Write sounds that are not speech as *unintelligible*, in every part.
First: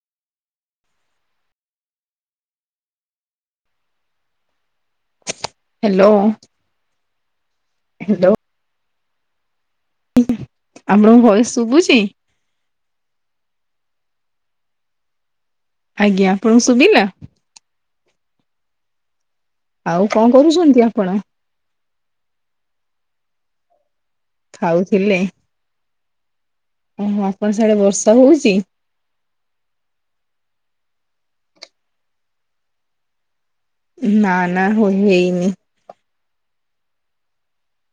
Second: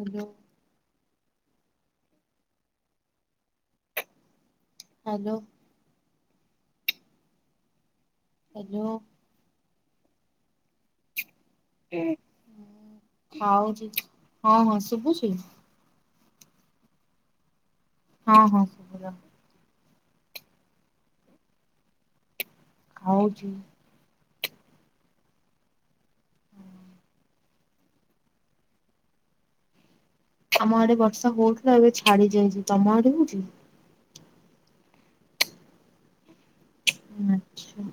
ଏ ଯୋଉ hello. Hello. Hello. ଏ ଯୋଉ ଆମଣଙ୍କ ଭଏସ୍‌ ଶୁଭୁଛି? ହୁଁ ଖାଉଛି ହଁ ହଁ ଶୁଭୁଛି। ଆଜ୍ଞା ଆପଣଙ୍କୁ ଶୁବିଲା? ହଁ ହଁ ସୁଭିଲା। ଆଉ କଣ କରୁଛନ୍ତି ଆପଣ? ଖାଉଛି। ଖାଉଥିଲେ ଓହୋ ଆପଣ ସାଡ଼େ ବର୍ଷା ହୋଉଛି? ଆମ ଆଡ଼େ ବର୍ଷା ହୋଉଥିଲା ଏବେ ଛାଡି ଯାଇଛି। ତମ ଆଡ଼େ ହଉଛି? ନାଁ ନାଁ ହୋଇ ହେଇନି। ହୁଁ ଆଚ୍ଛା।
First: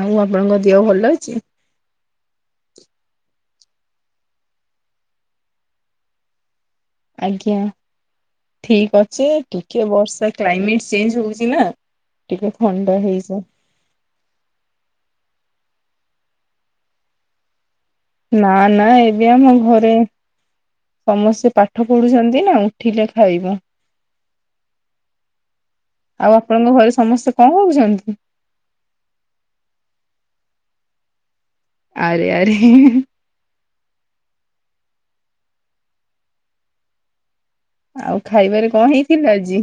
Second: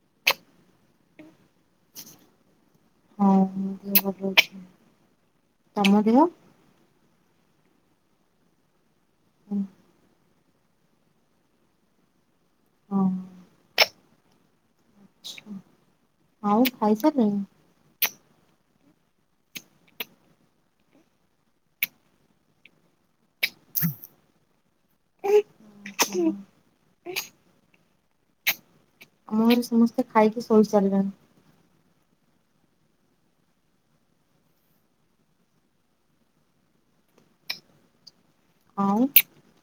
ଆଉ ଆପଣଙ୍କ ଦେହ ଭଲ ଅଛି? ହଁ ମୋ ଦେହ ଭଲ ଅଛି। ତମ ଦେହ? ଆଜ୍ଞା ଠିକ୍ ଅଛି ହଁ। ଟିକେ ବର୍ଷା କ୍ଲାଇମେଟ୍ ଚେଞ୍ଜ୍ ହଉଛି ନାଁ। ଟିକେ ଥଣ୍ଡା ହେଇସା। ଛୁଁ ଆଉ ଖାଇସାରିଲେଣି? ନାଁ ନାଁ ଏବେ ଆମ ଘରେ ସମସ୍ତେ ପାଠ ପଢ଼ୁଛନ୍ତି ନାଁ ଆଉ। ଠିଲେ ଖାଇବୁ। ଆଉ ଆପଣଙ୍କ ଘରେ ସମସ୍ତେ କଣ ଭାବୁଛନ୍ତି? ଆମ ଘରେ ସମସ୍ତେ ଖାଇକି ଶୋଇସାରିଲେଣି। ଆରେ ଆରେ ଆଉ ଖାଇବାରେ କ, ଣ ଆଉ ହେଇଥିଲା ଆଜି?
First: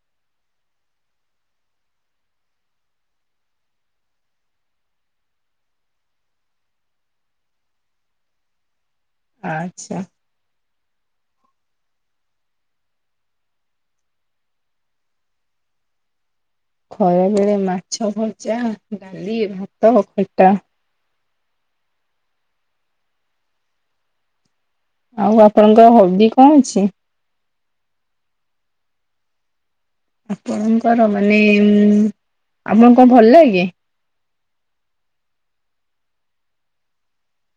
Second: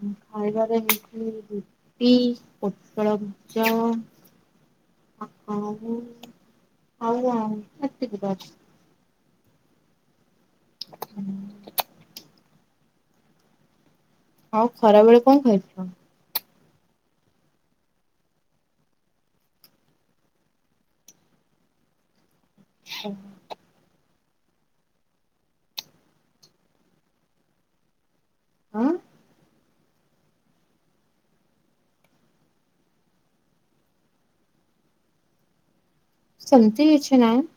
ହୁଁ ଖାଇବାରେ ହେଇଛି ରୁଟି ପୋଟଳ ଭଜା। ଆଉ କଣ ଏତିକି ତ ଅଛି। ଆଚ୍ଛା। ହୁଁ। ଆଉ ଖରା ବେଳେ କଣ ଖାଇଥିଲ? ଖରା ବେଳେ ମାଛ ଭଜା ଡ଼ାଲି ଭାତ ଖଟା। ହୁଁ। ଆଉ ଆପଣଙ୍କ ହବି କଁ ଅଛି? ଅଁ? ଆପଣଙ୍କର ମାନେ ଉଁ ଆପଣ କଁ ଭଲ ଲାଗେ? ସେମତି ଇଛି ନାହିଁ।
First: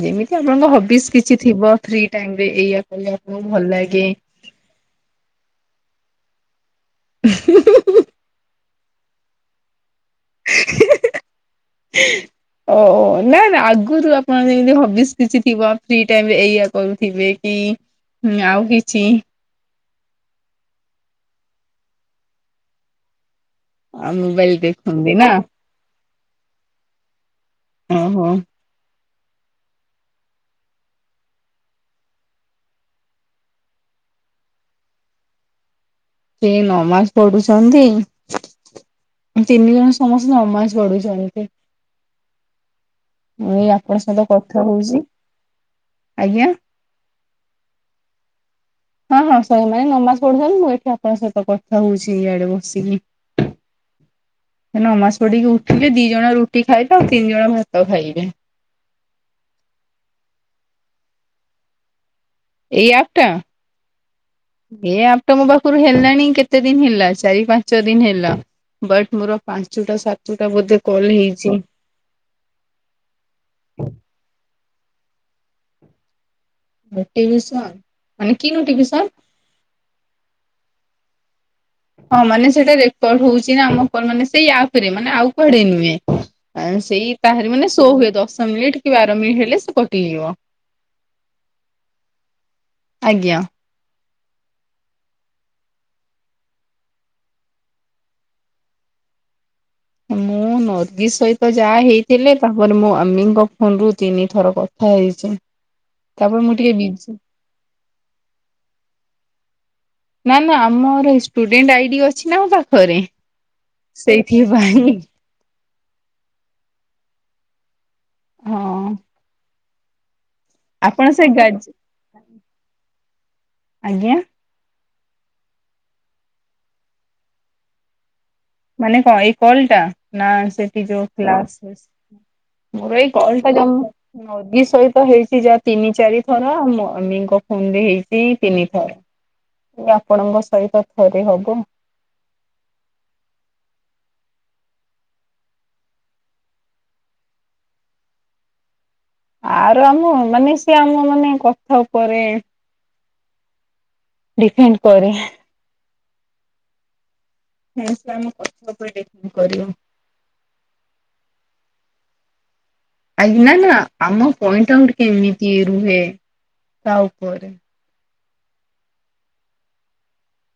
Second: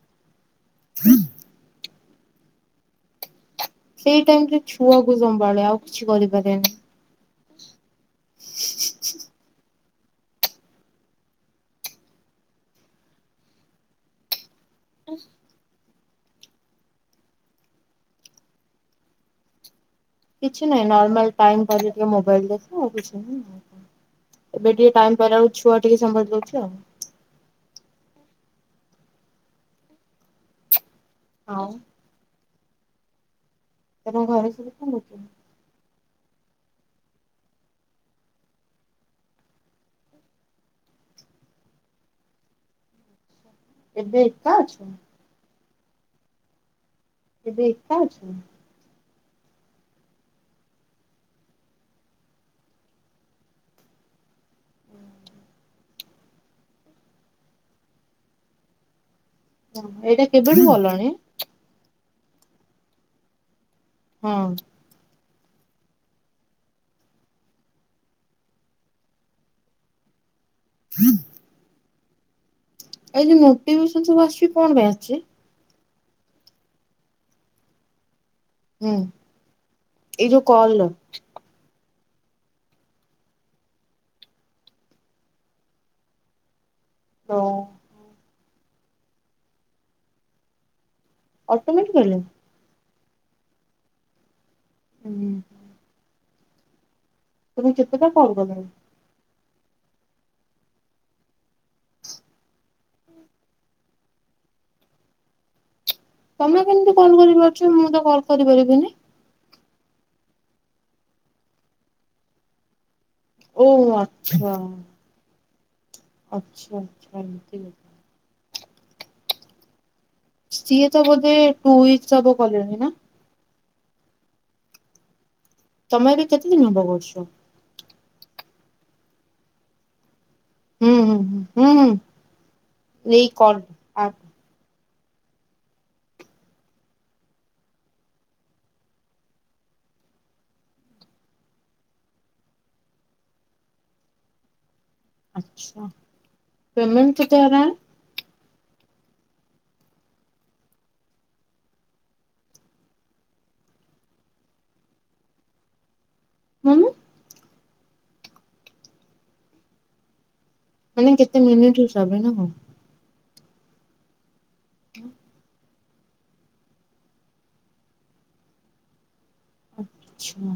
ଯେମିତି ଆପଣଙ୍କ ହବିସ୍ କିଛି ଥିବ ଫ୍ରି ଟାଇମ୍ ରେ ଏଇଆ କଲେ ଆପଣୁ ଭଲ ଲା ସେଇ ଟାଇମ୍ ରେ ଛୁଆକୁ ସମ୍ଭାଳେ ଆଉ କିଛି କରିପାରେନି। *inaudible* *inaudible* *inaudible* ଓ ଓ ନାଁ ନାଁ ଆଗୁରୁ ଆପଣ ଯେମିତି ହବିସ୍ କିଛି ଥିବ ଫ୍ରି ଟାଇମ ରେ ଏଇଆ କରୁଥିବେ କି ହୁଁ ଆଉ କିଛି କିଛି ନାହିଁ ନର୍ମାଲ ଟାଇମ୍ ପରେ ଟିକେ ମୋବାଇଲ୍ ଦେଖୁ କିଛି ନାହିଁ। ମୋବାଇଲ ଏବେ ଟିଏ ଦେଖନ୍ତି ଟାଇମ୍ ନା ପାଇଲା ଅଳୁକୁ ଛୁଆ ଟିକେ ସମ୍ଭାଳି ଦୋଉଛି ଆଉ। ଅଁ ହଁ। ଆଉ? ଏବଂ ଘରେ ଶୋଇଥିଲେ କି? ସେ ନମାସ ପଢ଼ୁଛନ୍ତି। ତିନି ଜଣ ସମସ୍ତେ ନମାଜ ପଢୁଛନ୍ତି ଏଆ ପଣ ଏବେ ସହିତ ଏକା କଥା ଅଛ ହୋଉଚି। ଆଜ୍ଞା? ଏବେ ଏକା ଅଛ? ହଁ ହଁ ସବୁ ନାଇଁ ନମାଜ ପଢୁଛନ୍ତି ମୁଁ ଏଠି ଆପଣ ସହିତ କଥା ହୋଉଛି ଇଆଡ଼େ ବସିକି। ହେ ନମାଜ ପଢ଼ିକି ଉଠିଲେ ଦି ଜଣ ରୁଟି ଖାଇବେ ଆଉ ତିନି ଜଣ ଭାତ ଖାଇବେ। ଏଇଟା କେବେଠୁ କଲଣି? ଏଇ ଆପଟା? ହଁ। ଏ ଆପଟା ମୋ ପାଖୁରୁ ହେଲାଣି କେତେ ଦିନ ହେଲା ଚାରି ପାଞ୍ଚ ଦିନ ହେଲା‌। ବଟ୍ ମୋର ପାଞ୍ଚୁଟା ସାତୁଟା ବୋଧେ କଲ ହେଇଚି। ଏଇ ଯେ ନୋଟିଭେସନ୍ ସବୁ ଆସୁଚି କଣ ପାଇଁ ଆସୁଚି? ନୋଟିଭିସନ୍ ମାନେ କି ହୁଁ ନୋଟିଭିସନ୍? ଏଇ ଯୋଉ କଲ୍। ହଁ ମାନେ ସେଇଟା ରେକର୍ଡ ହୋଉଚି ନା ଆମ କ ମାନେ ସେଇ ଆପ୍ ରେ ମାନେ ଆଉ କୁଆଡେ ନୁଏଁ ଆଁ ସେଇ ତାହାରି ମାନେ ସୋ ହୁଏ ଦଶ ମିନିଟ୍ କି ବାର ମିନି ହେଲେ ସେ କଟିଯିବ। ଅଟୋମେଟିକାଲି? ଆଜ୍ଞା‌। ଉଁ ତମେ କେତେଟା କଲ୍ କଲଣି? ଏ ମୁଁ ନର୍ଗୀ ସହିତ ଯାହା ହେଇଥିଲେ ତାପରେ ମୋ ଆମିଙ୍କ ଫୋନ ରୁ ତିନି ଥର କଥା ହେଇଚି। *unintelligible* ତମେ କେମତି କଲ୍ କରିପାରୁଚ ମୁଁ ତ କଲ କରିପାରିବିନି? ନାଁ ନାଁ ଆମର ଷ୍ଟୁଡେଣ୍ଟ ଆଇଡି଼ ଅଛି ନା ମୋ ପାଖରେ ଓ ଆଚ୍ଛା। ସେଇଥିପାଇଁ। ଆଚ୍ଛା ଏମିତି। ହଁ। ସିଏ ତ ଆପଣ ସେ ବୋଧେ ଗାଜ ଟୁ ଉଇକସ୍ ହବ କଲେଣି ନାଁ? ଆଜ୍ଞା। ତମେ ଏବେ କେତେ ଦିନ ହବ କରୁଛ? ମାନେ କଣ ଏଇ କଲଟା ନା ସେ ଠିଉ୍ ହୁଁ ହୁଁ ହୁଁ ହୁଁ ହୁଁ *unintelligible* ଏଇ କଲ୍ ଆପ୍ ମଦି ସହିତ ହେଇଛି ଯାହା ତିନି ଚାରି ଥର ଆଉ ମମିଙ୍କ ଫୋନ ରେ ହେଇଛି ତିନି ଥର। ଆପଣଙ୍କ ସହିତ ଥରେ ହବ। ଆଚ୍ଛା ପେମେଣ୍ଟ କେତେ ହୋଗା? ଆର ଆମ ମାନେ ସି ଆମ ମାନେ କଥା ଉପରେ। ଡିଫେଣ୍ଡ କରେ। ମାମୁଁ। ଏସ ଆମ କଥା ଉପରେ ଦେଖି କରିବ। ମାନେ କେତେ ମିନିଟ୍ ହିସାବରେ ନା କଣ। ଆଜ୍ଞ ନା ନା ଆମ ପଏଣ୍ଟ ଆଉଟ କେମିତି ରୁହେ ତା ଉପରେ। ଆଚଛା।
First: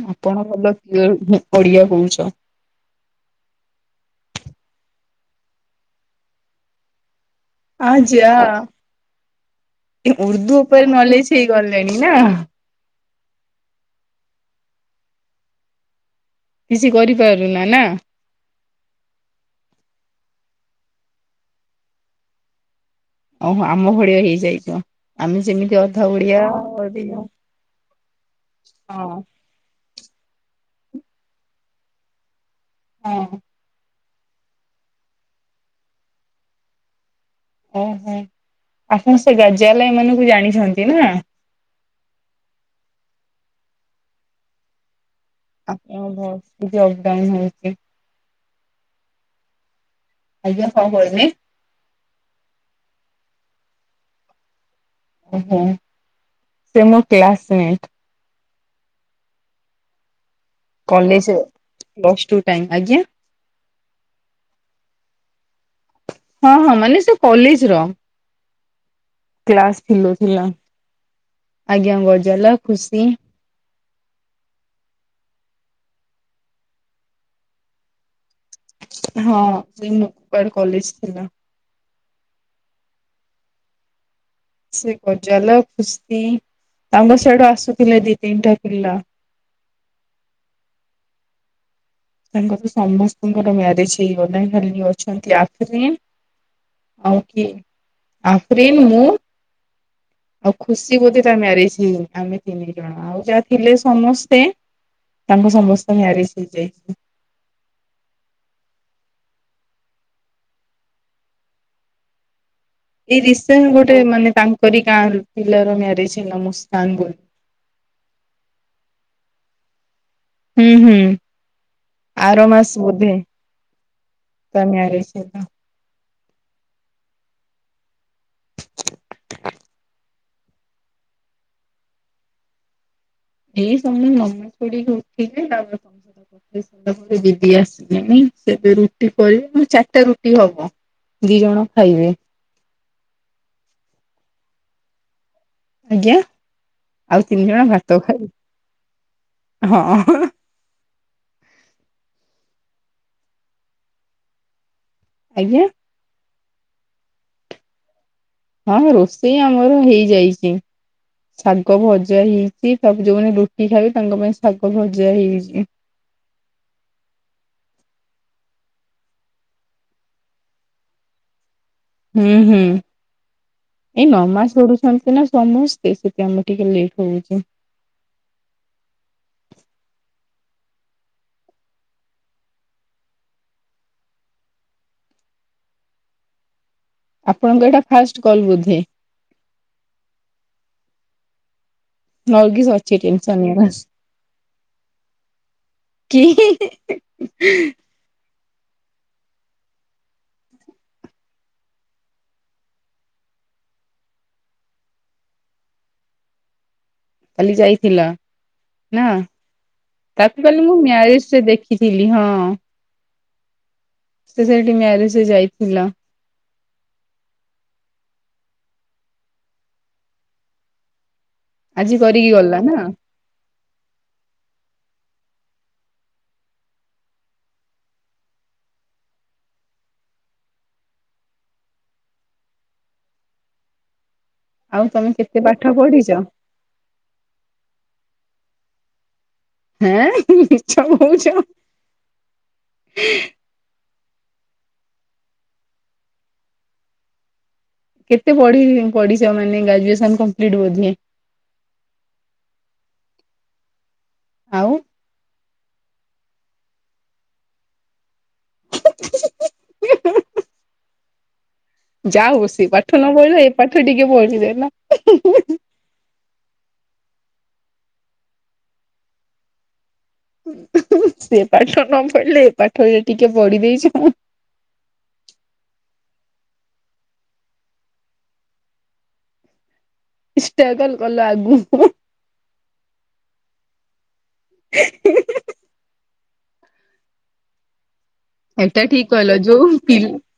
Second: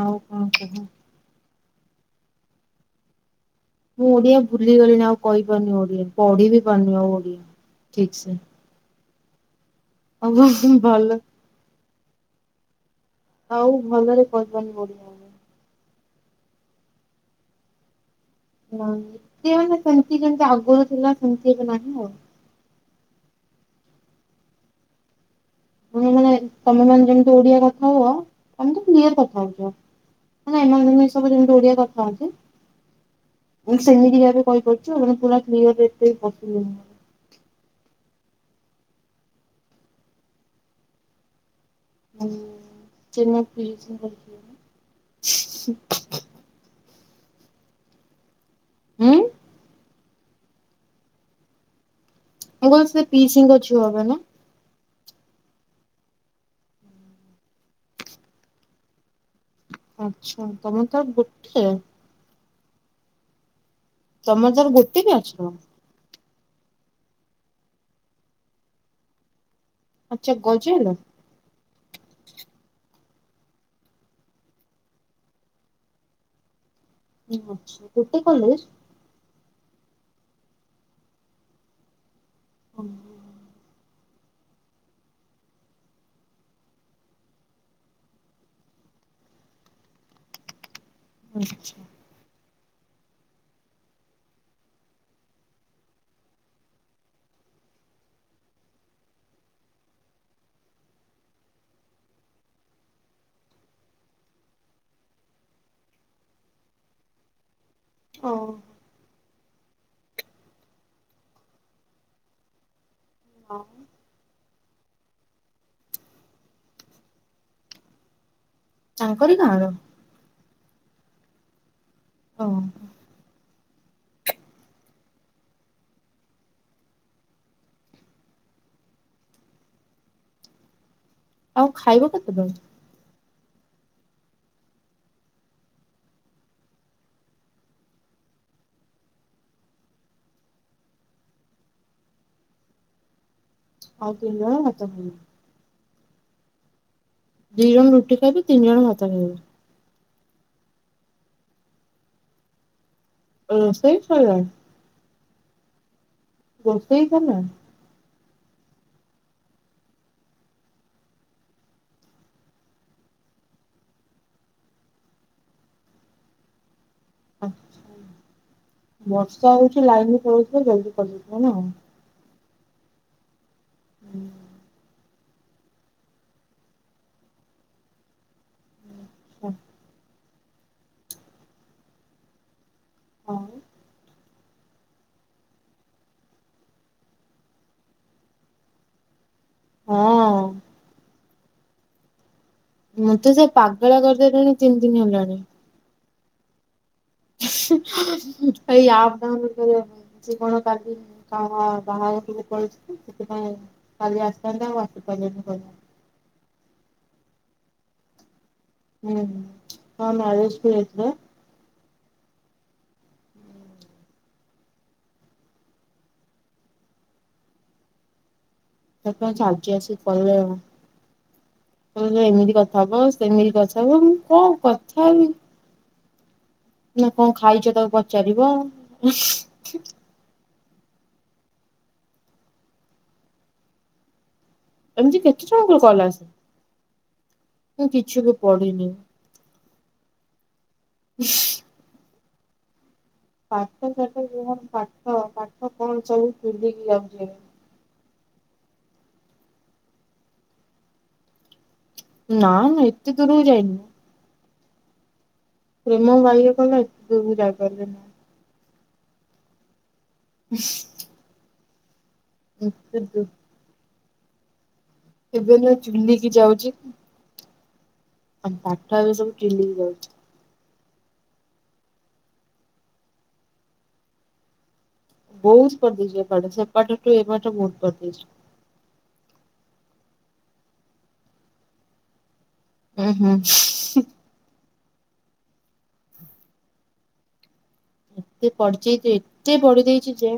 ଆଉ କଣ ଆପଣ ଭଲ କୁହ? କିୟର ଓଡିଆ କହୁଛ? ମୁଁ ଓଡିଆ ଭୁଲିଗଲିଣି ଆଉ କହିପାରୁନି ଓଡିଆ ପଢି ବି ପାରୁନି ଆଉ ଓଡିଆ। ଠିକ୍ ସେ ଆଜା ଆଉ ଉର୍ଦ୍ଦୁ ଉପରେ ଭଲ ନଲେଜ ହେଇଗଲେଣି ନା। ଆଉ ଭଲରେ କହିପାରୁନି ଓଡ଼ିଆ। କିଛି କରିପାରୁନା ନା। ହ ସେ ମାନେ ସେମିତି କେମିତି ଆଗରୁ ଥିଲା ସେମିତି ଏବେ ନାହିଁ ଆଉ। ଓହୋ ଆମ ଭଳିଆ ହେଇଯାଇଛ ଆମେ ଯେମିତି। ଅଧା ତମେମାନେ ଓଡିଆ ତମେ ହଁ ମାନେ ଯେମିତି ଓଡିଆ କଥା ହୁଅ ତମେ ତ କ୍ଲିୟର ହଁ କଥା ହଉଛ। ନା ଏମାନ ସବୁ ଯେମିତି ଓଡିଆ କଥା ହୁଅନ୍ତି ହଁ। ସେମିତି ଭାବେ କହିପାରୁଛୁ ମାନେ ପୁରା କ୍ଲିୟର ରେ ଏତେବି କହୁଥିଲେ। ଓହୋ ଆପଣ ସେ ଗାଜଲା ଏମାନାନଙ୍କୁ ଜାଣିଛନ୍ତି ନା? ଯ ମ ପ୍ରିୟଲ *unintelligible* ଆଛି ଅପଡାଉନ ହଉଛି *unintelligible* ଉଁ। ଆଜ୍ଞା କଅଁ କହିଲେ? ମୁଁ କହିଲି ସେ ପିଇସୀଙ୍କ ଝିଅ ହେବେନା? ଓହୋ ସେ ମୋ କ୍ଲାସମେଟ। ଆଚ୍ଛା ତମେ ତ କଲେଜ ଗୋଟିଏ। ପ୍ଲସ ଟୁ ଟାଇମ ଆଜ୍ଞା। ତମର ତାର ଗୋଟେ ବ୍ୟାଚର? ହଁ ହଁ ମାନେ ସେ ପାଲିସିର। କ୍ଲାସ ଫୁଲ ଆଚ୍ଛା ଥିଲା ଗଜେଲ ଆଜ୍ଞା ଗଜାଲା ଖୁସି। ଉଁ ହଁ ଡିପି କଲେଜ। ହଁ ସେ ମୁପଡ କଲେଜ ଥିଲା। ହୁଁ। ସେ ଗଜାଲ ଖୁସି ତାଙ୍କ ସେଆଡୁ ଆସୁଥିଲେ ଦି ତିନିଟା ପିଲା। ଆଚ୍ଛା। ତାଙ୍କର ସମସ୍ତଙ୍କର ମ୍ୟାରେଜ ହେଇ ଗଲାଣି ଖାଲି ଅଛନ୍ତି ଆଫ୍ରନ୍‌। ଆଉ କିଏ ଆଫ୍ରନ୍ ମୁଁ ଆଉ ଖୁସି ବୋଧେ ତା ମ୍ୟାରେଜ ହେଇନି ଆମେ ତିନି ଜଣ। ଆଉ ଯାହା ଥିଲେ ସମସ୍ତେ ତାଙ୍କ ସମସ୍ତେ ମ୍ୟାରେଜ୍ ହେଇଯାଇଛି ହଁ ଏଇ ରିସେଣ୍ଟ ଗୋଟେ ମାନେ ତାଙ୍କରି ଗାଁ ର ପିଲାର ମ୍ୟାରେଜ୍ ହେଲା ମୁସ୍କାନ ବୋଲି ତାଙ୍କରି ଗାଁ ର ହୁଁ ହୁଁ ଓ ଆର ମାସ ବୋଧେ ତା ମ୍ୟାରେଜ୍ ହେଲା ସୁ ସୁ ଆଉ ଖାଇବ କେତେବେଳେ ଏଇ ସମୟ ମନେ ପଡିକି ଉଠିଲେ ତା ଖାଇସାରିବଲା ପରେ ଦିଦି ଆସିଲେଣି ସେ ଏବେ ରୁଟି କରିବେ ପୁଣି ଚାରିଟା ରୁଟି ହବ ଦି ଜଣ ଖାଇବେ ଆଉ ତିନି ଜଣ ଭାତ ଖାଇବେ ଆଜ୍ଞା ଆଉ ତିନି ଜଣ ଦି ଭାତ ରୁଟି ଖାଇବେ ତିନି ଜଣ ଭାତ ଖାଇବେ ହଁ ରୋଷେଇ ସରିଲାଣି ଆଜ୍ଞା ରୋଷେଇ ସରିଲାଣି ହଁ ରୋଷେଇ ଆମର ହେଇଯାଇଛି ଶାଗ ଭଜା ହେଇଛି ତାପରେ ଯୋଉମାନେ ରୁଟି ଖାଇବେ ତାଙ୍କ ପାଇଁ ଶାଗ ଭଜା ହେଇଯାଇଛି ଆଛା ବର୍ଷା ହେଉଛି ଲାଇନି ପଳୋଉଥିବ ଜଲ୍ଦି କରିଦେଉଥିବ ନା ହୁଁ ହୁଁ ଏଇ ନମାସ ପଡୁଚନ୍ତି ନା ସମସ୍ତ ହେ ସେ କାମ ଟିକେ ଲେଟ୍ ହଉଚି ହଁ ହଁ ଆପଣଙ୍କ ଏଇଟା ଫାଷ୍ଟେ କଲ୍ ବୋଧେ ହଁ ନଗିସନ୍ ମତେ ସେ ପାଗଳା କରିଦେଲେଣି ତିନି ଦିନି ହେଲାଣି କିଏ ଏଇ ଆପ୍ ଡାଉଁଲୋଡ୍ କରିବା ପାଇଁ ସେ କଣ କାଲି କଣ ବାହାହେଇକି ପଳେଇଛି ସେଥିପାଇଁ କାଲି ଆସିଥାନ୍ତେ ଆଉ ଆସିପାରିଲେନି କାଲି ଯାଇଥିଲା ନା ହୁଁ ହଁ ତାକୁ ମ୍ୟାରେଜ କୁ କାଲି ମୁଁ ଯାଇଥିଲେ ମ୍ୟରେଜେ ରେ ଦେଖି ଦେଖିଥିଲି ହଁ ସେ ସେଇଠି ମ୍ୟାରେଜ୍ ରେ ଯାଇଥିଲା ତା କଣ ସାଜି ଆସି କଲେ ଆଜି କହିଲେ କରିକି ଏମିତି ଗଲା ନା କଥା ବସ୍ କେମିତି କଥା ହୁଏ ମୁଁ କଣ କଥା ହେବି ସିଏ କଣ ଖାଇଚ ତାକୁ ପଚାରିବ ଆଉ ତମେ ଏମିତି କେତେ ପାଠ ଜଣଙ୍କର କଲ୍ ପଢ଼ିଚ ଆସେ। ମୁଁ କିଛି ବି ପଢିନି ହଁ ମିଛ କହୁଚ ପାଠ ସାଠ ପାଠ ପାଠ କଣ ସବୁ ବୁଲିକି ଯାଉଛେ କେତେ ପଢିଛ ମାନେ ଗ୍ରାଜୁଏସନ୍ କମ୍ପିଟି ବୋଧେ ନା ମୁଁ ଏତେ ଦୂରକୁ ଯାଇନି ଆଉ ପ୍ରେମ ବାଇଆ କଲା ଏତେ ବି ଯାଇପାରିଲିନି ଯାହା ହଉ ସେ ପାଠ ଏତେ ନ ଦୂ ପଢିଲ ଏ ପାଠ ଟିକେ ପଢିଦେଲ। ଏବେ ନା ଚୂଲିିକି ଯାଉଚି। ଆ ପାଠ ଏବେ ସବୁ ଚୂଲିକି ଯାଉଚି। ସେ ପାଠ ନ ପଢିଲେ ଏ ପାଠରେ ଟିକେ ପଢି ଦେଇଚି। ବହୁତୁ ପଢ଼ିଦେଇଚି ଏପାଠ ସେପାଠ କି ଏ ପାଠ ବହୁତୁ ପଢିଦେଇଚି। ଷ୍ଟଗଲ୍ ଗଲା ଆଗୁକୁ ଉଁ ହୁଁ। *unintelligible* ଏତେ ଏଇଟା ଠିକ୍ ପଢିଯାଇଛି କହିଲ, ଏତେ ଯୋଉ ପି ପଢିଦେଇଛି ଯେ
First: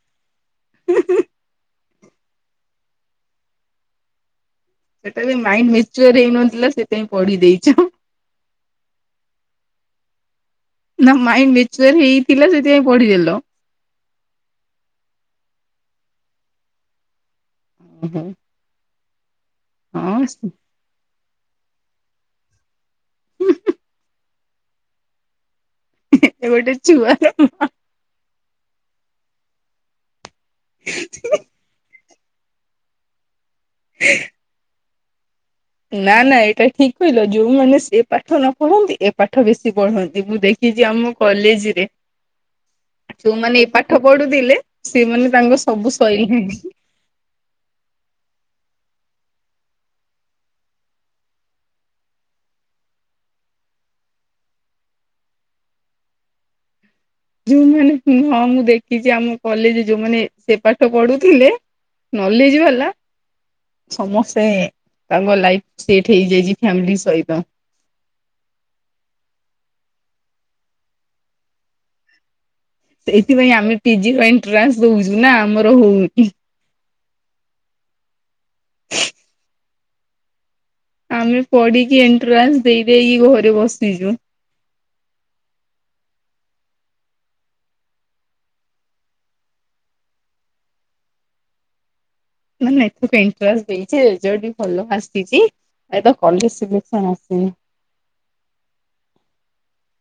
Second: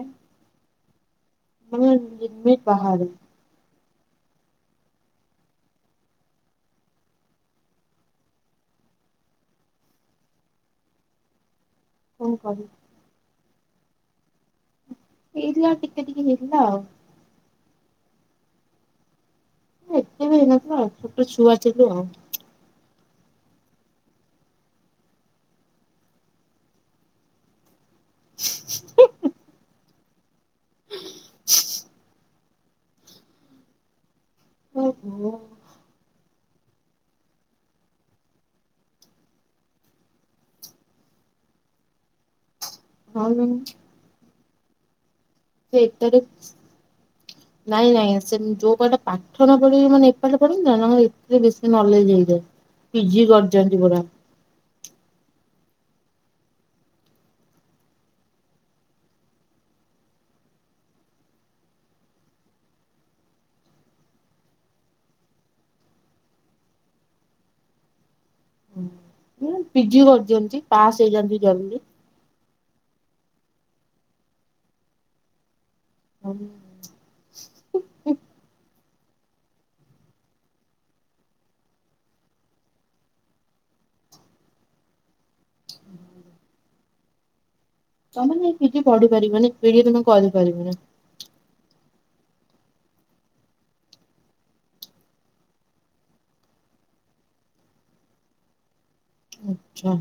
ମାନେ ଲିମିଟି ବାହାରେ। ସେଟା ବି ମାଇଣ୍ଡି ମିଚ୍ୟୁରି ହେଇନଥିଲା, ସେଥିପାଇଁ ପଢି ଦେଇଚ। ନା ମାଇଣ୍ଡି ମେଚ୍ୟାର କଣ ହେଇଥିଲା, କରିବି ସେଥିପାଇଁ ପଢିଦେଲ। ହେଇଥିଲା ଟିକେ-ଟିକେ ହେଇଥିଲା ଆଉ। ହଁ ଏତେ ବି *unintelligible* ହେଇନଥିଲା ଛୋଟ ଛୁଆ ଥିଲୁ ଆଉ। ଏ ଗୋଟେ ଛୁଆ ର ଓହୋ। ନା-ନା ଏଇଟା ଠିକ୍ କହିଲ, ଯୋଉମାନେ ସେ ପାଠ ନ ପଢନ୍ତି ଏ ପାଠ ବେଶୀ ପଢନ୍ତି, ମୁଁ ଦେ ଖିଚି ଆମ କଲେଜ୍ ରେ। ହଁ ଯୋଉମାନେ ଏଇ ପାଠ ପଢୁଥିଲେ ସେମାନେ ତାଙ୍କ ସବୁ ଶଇଲାଣି। ନାଇଁ-ନାଇଁ ସେ ଯୋଉ *unintelligible* ପାଠ ନ ପଢିକି ମାନେ ଏପଟ ପଢନ୍ତି ନା *unintelligible* ବେଶୀ ନଲେଜ୍ ହେଇଯାଏ। ପିଜି କରିଚନ୍ତି ପୁରା। ଯୋଉମାନେ ହଁ ମୁଁ ଦେଖିଚି ଆମ କଲେଜ୍ ଯୋଉମାନେ ସେ ପାଠ ପଢୁଥିଲେ ନଲେଜ୍ ବାଲା ସମସ୍ତେ ତାଙ୍କ ଲାଇଫି ସେଠ୍ ହେଇଯାଇଚି ଫ୍ୟାମିଲି ସହିତ। ପିଜି କରିଦିଅନ୍ତି ପାସ୍ ହେଇଯାନ୍ତି ଜଲ୍ଦୀ। ସେଇଥିପାଇଁ ଆମେ ପିଜି ପାଇଁ ଏଣ୍ଟ୍ରାନ୍ସ ଦଉଚି ନା ଆମର ହଉନି। ହୁଁ। ଆମେ ପଢିକି ଏଣ୍ଟ୍ରାନ୍ସ ଦେଇ ଦେଇକି ଘରେ ବସିଚୁ। *inaudible* ତମେ ମାନେ ପିଜି ପଢି ପାରିବନି *unintelligible* ତମେ କରିପାରିବନି। ନା-ନା ଏକୁ ଏନ୍ଟ୍ରାନ୍ସ୍ ଦେଇଚି ରେଜଲ୍ଟ ବି ଭଲ ଆସିଚି। ଏ ତ କଲେଜ୍ ସିଲେକ୍ସନ୍ ଆସେ। ଆଚ୍ଛା।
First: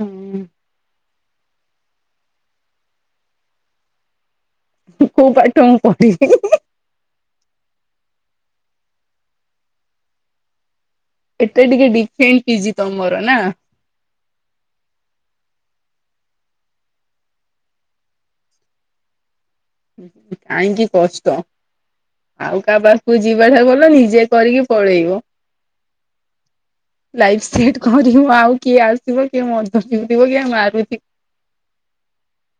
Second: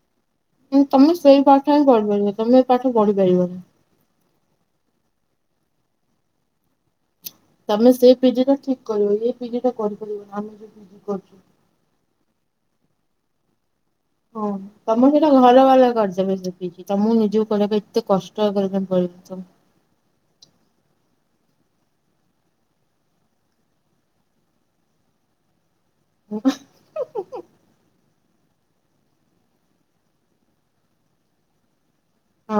ହୁଁ। ତମେ ସେଇ ପାଠ ହିଁ ପଢିପାରିବ ତମେ ଏଇ ପାଠ ପଢିପାରିବନି। କୋଉ ପାଠ ମୁଁ *unintelligible* ତମେ ସେଇ ପିଜି ଟା ଠିକ୍ କରିବ, ଏଇ ପିଜି ଟା କରିପାରିବନି ଆମେ ଯୋଉ ପିଜି କରୁଚୁ। ଏତେ ଟିକେ *unintelligible* ପିଜି ତମର ନା? ହଁ। ତମର ସେଟା ଘର ବାଲା କରିଦେବେ ସେ କିଛି ତମକୁ ନିଜକୁ କରିବାକୁ ଏତେ କଷ୍ଟ *unintelligible* କାହିଁକି କଷ୍ଟ। ଆଉ କାହା ପାଖକୁ ଯିବା ଠାରୁ ଭଲ ନିଜେ କରିକି ପଳେଇବ। *unintelligible* ଲାଇଫ ସେଟ କରିବୁ ଆଉ କିଏ ଆସିବ କିଏ ମଦ ପିଉଥିବ କିଏ ମାରୁଥି ହଁ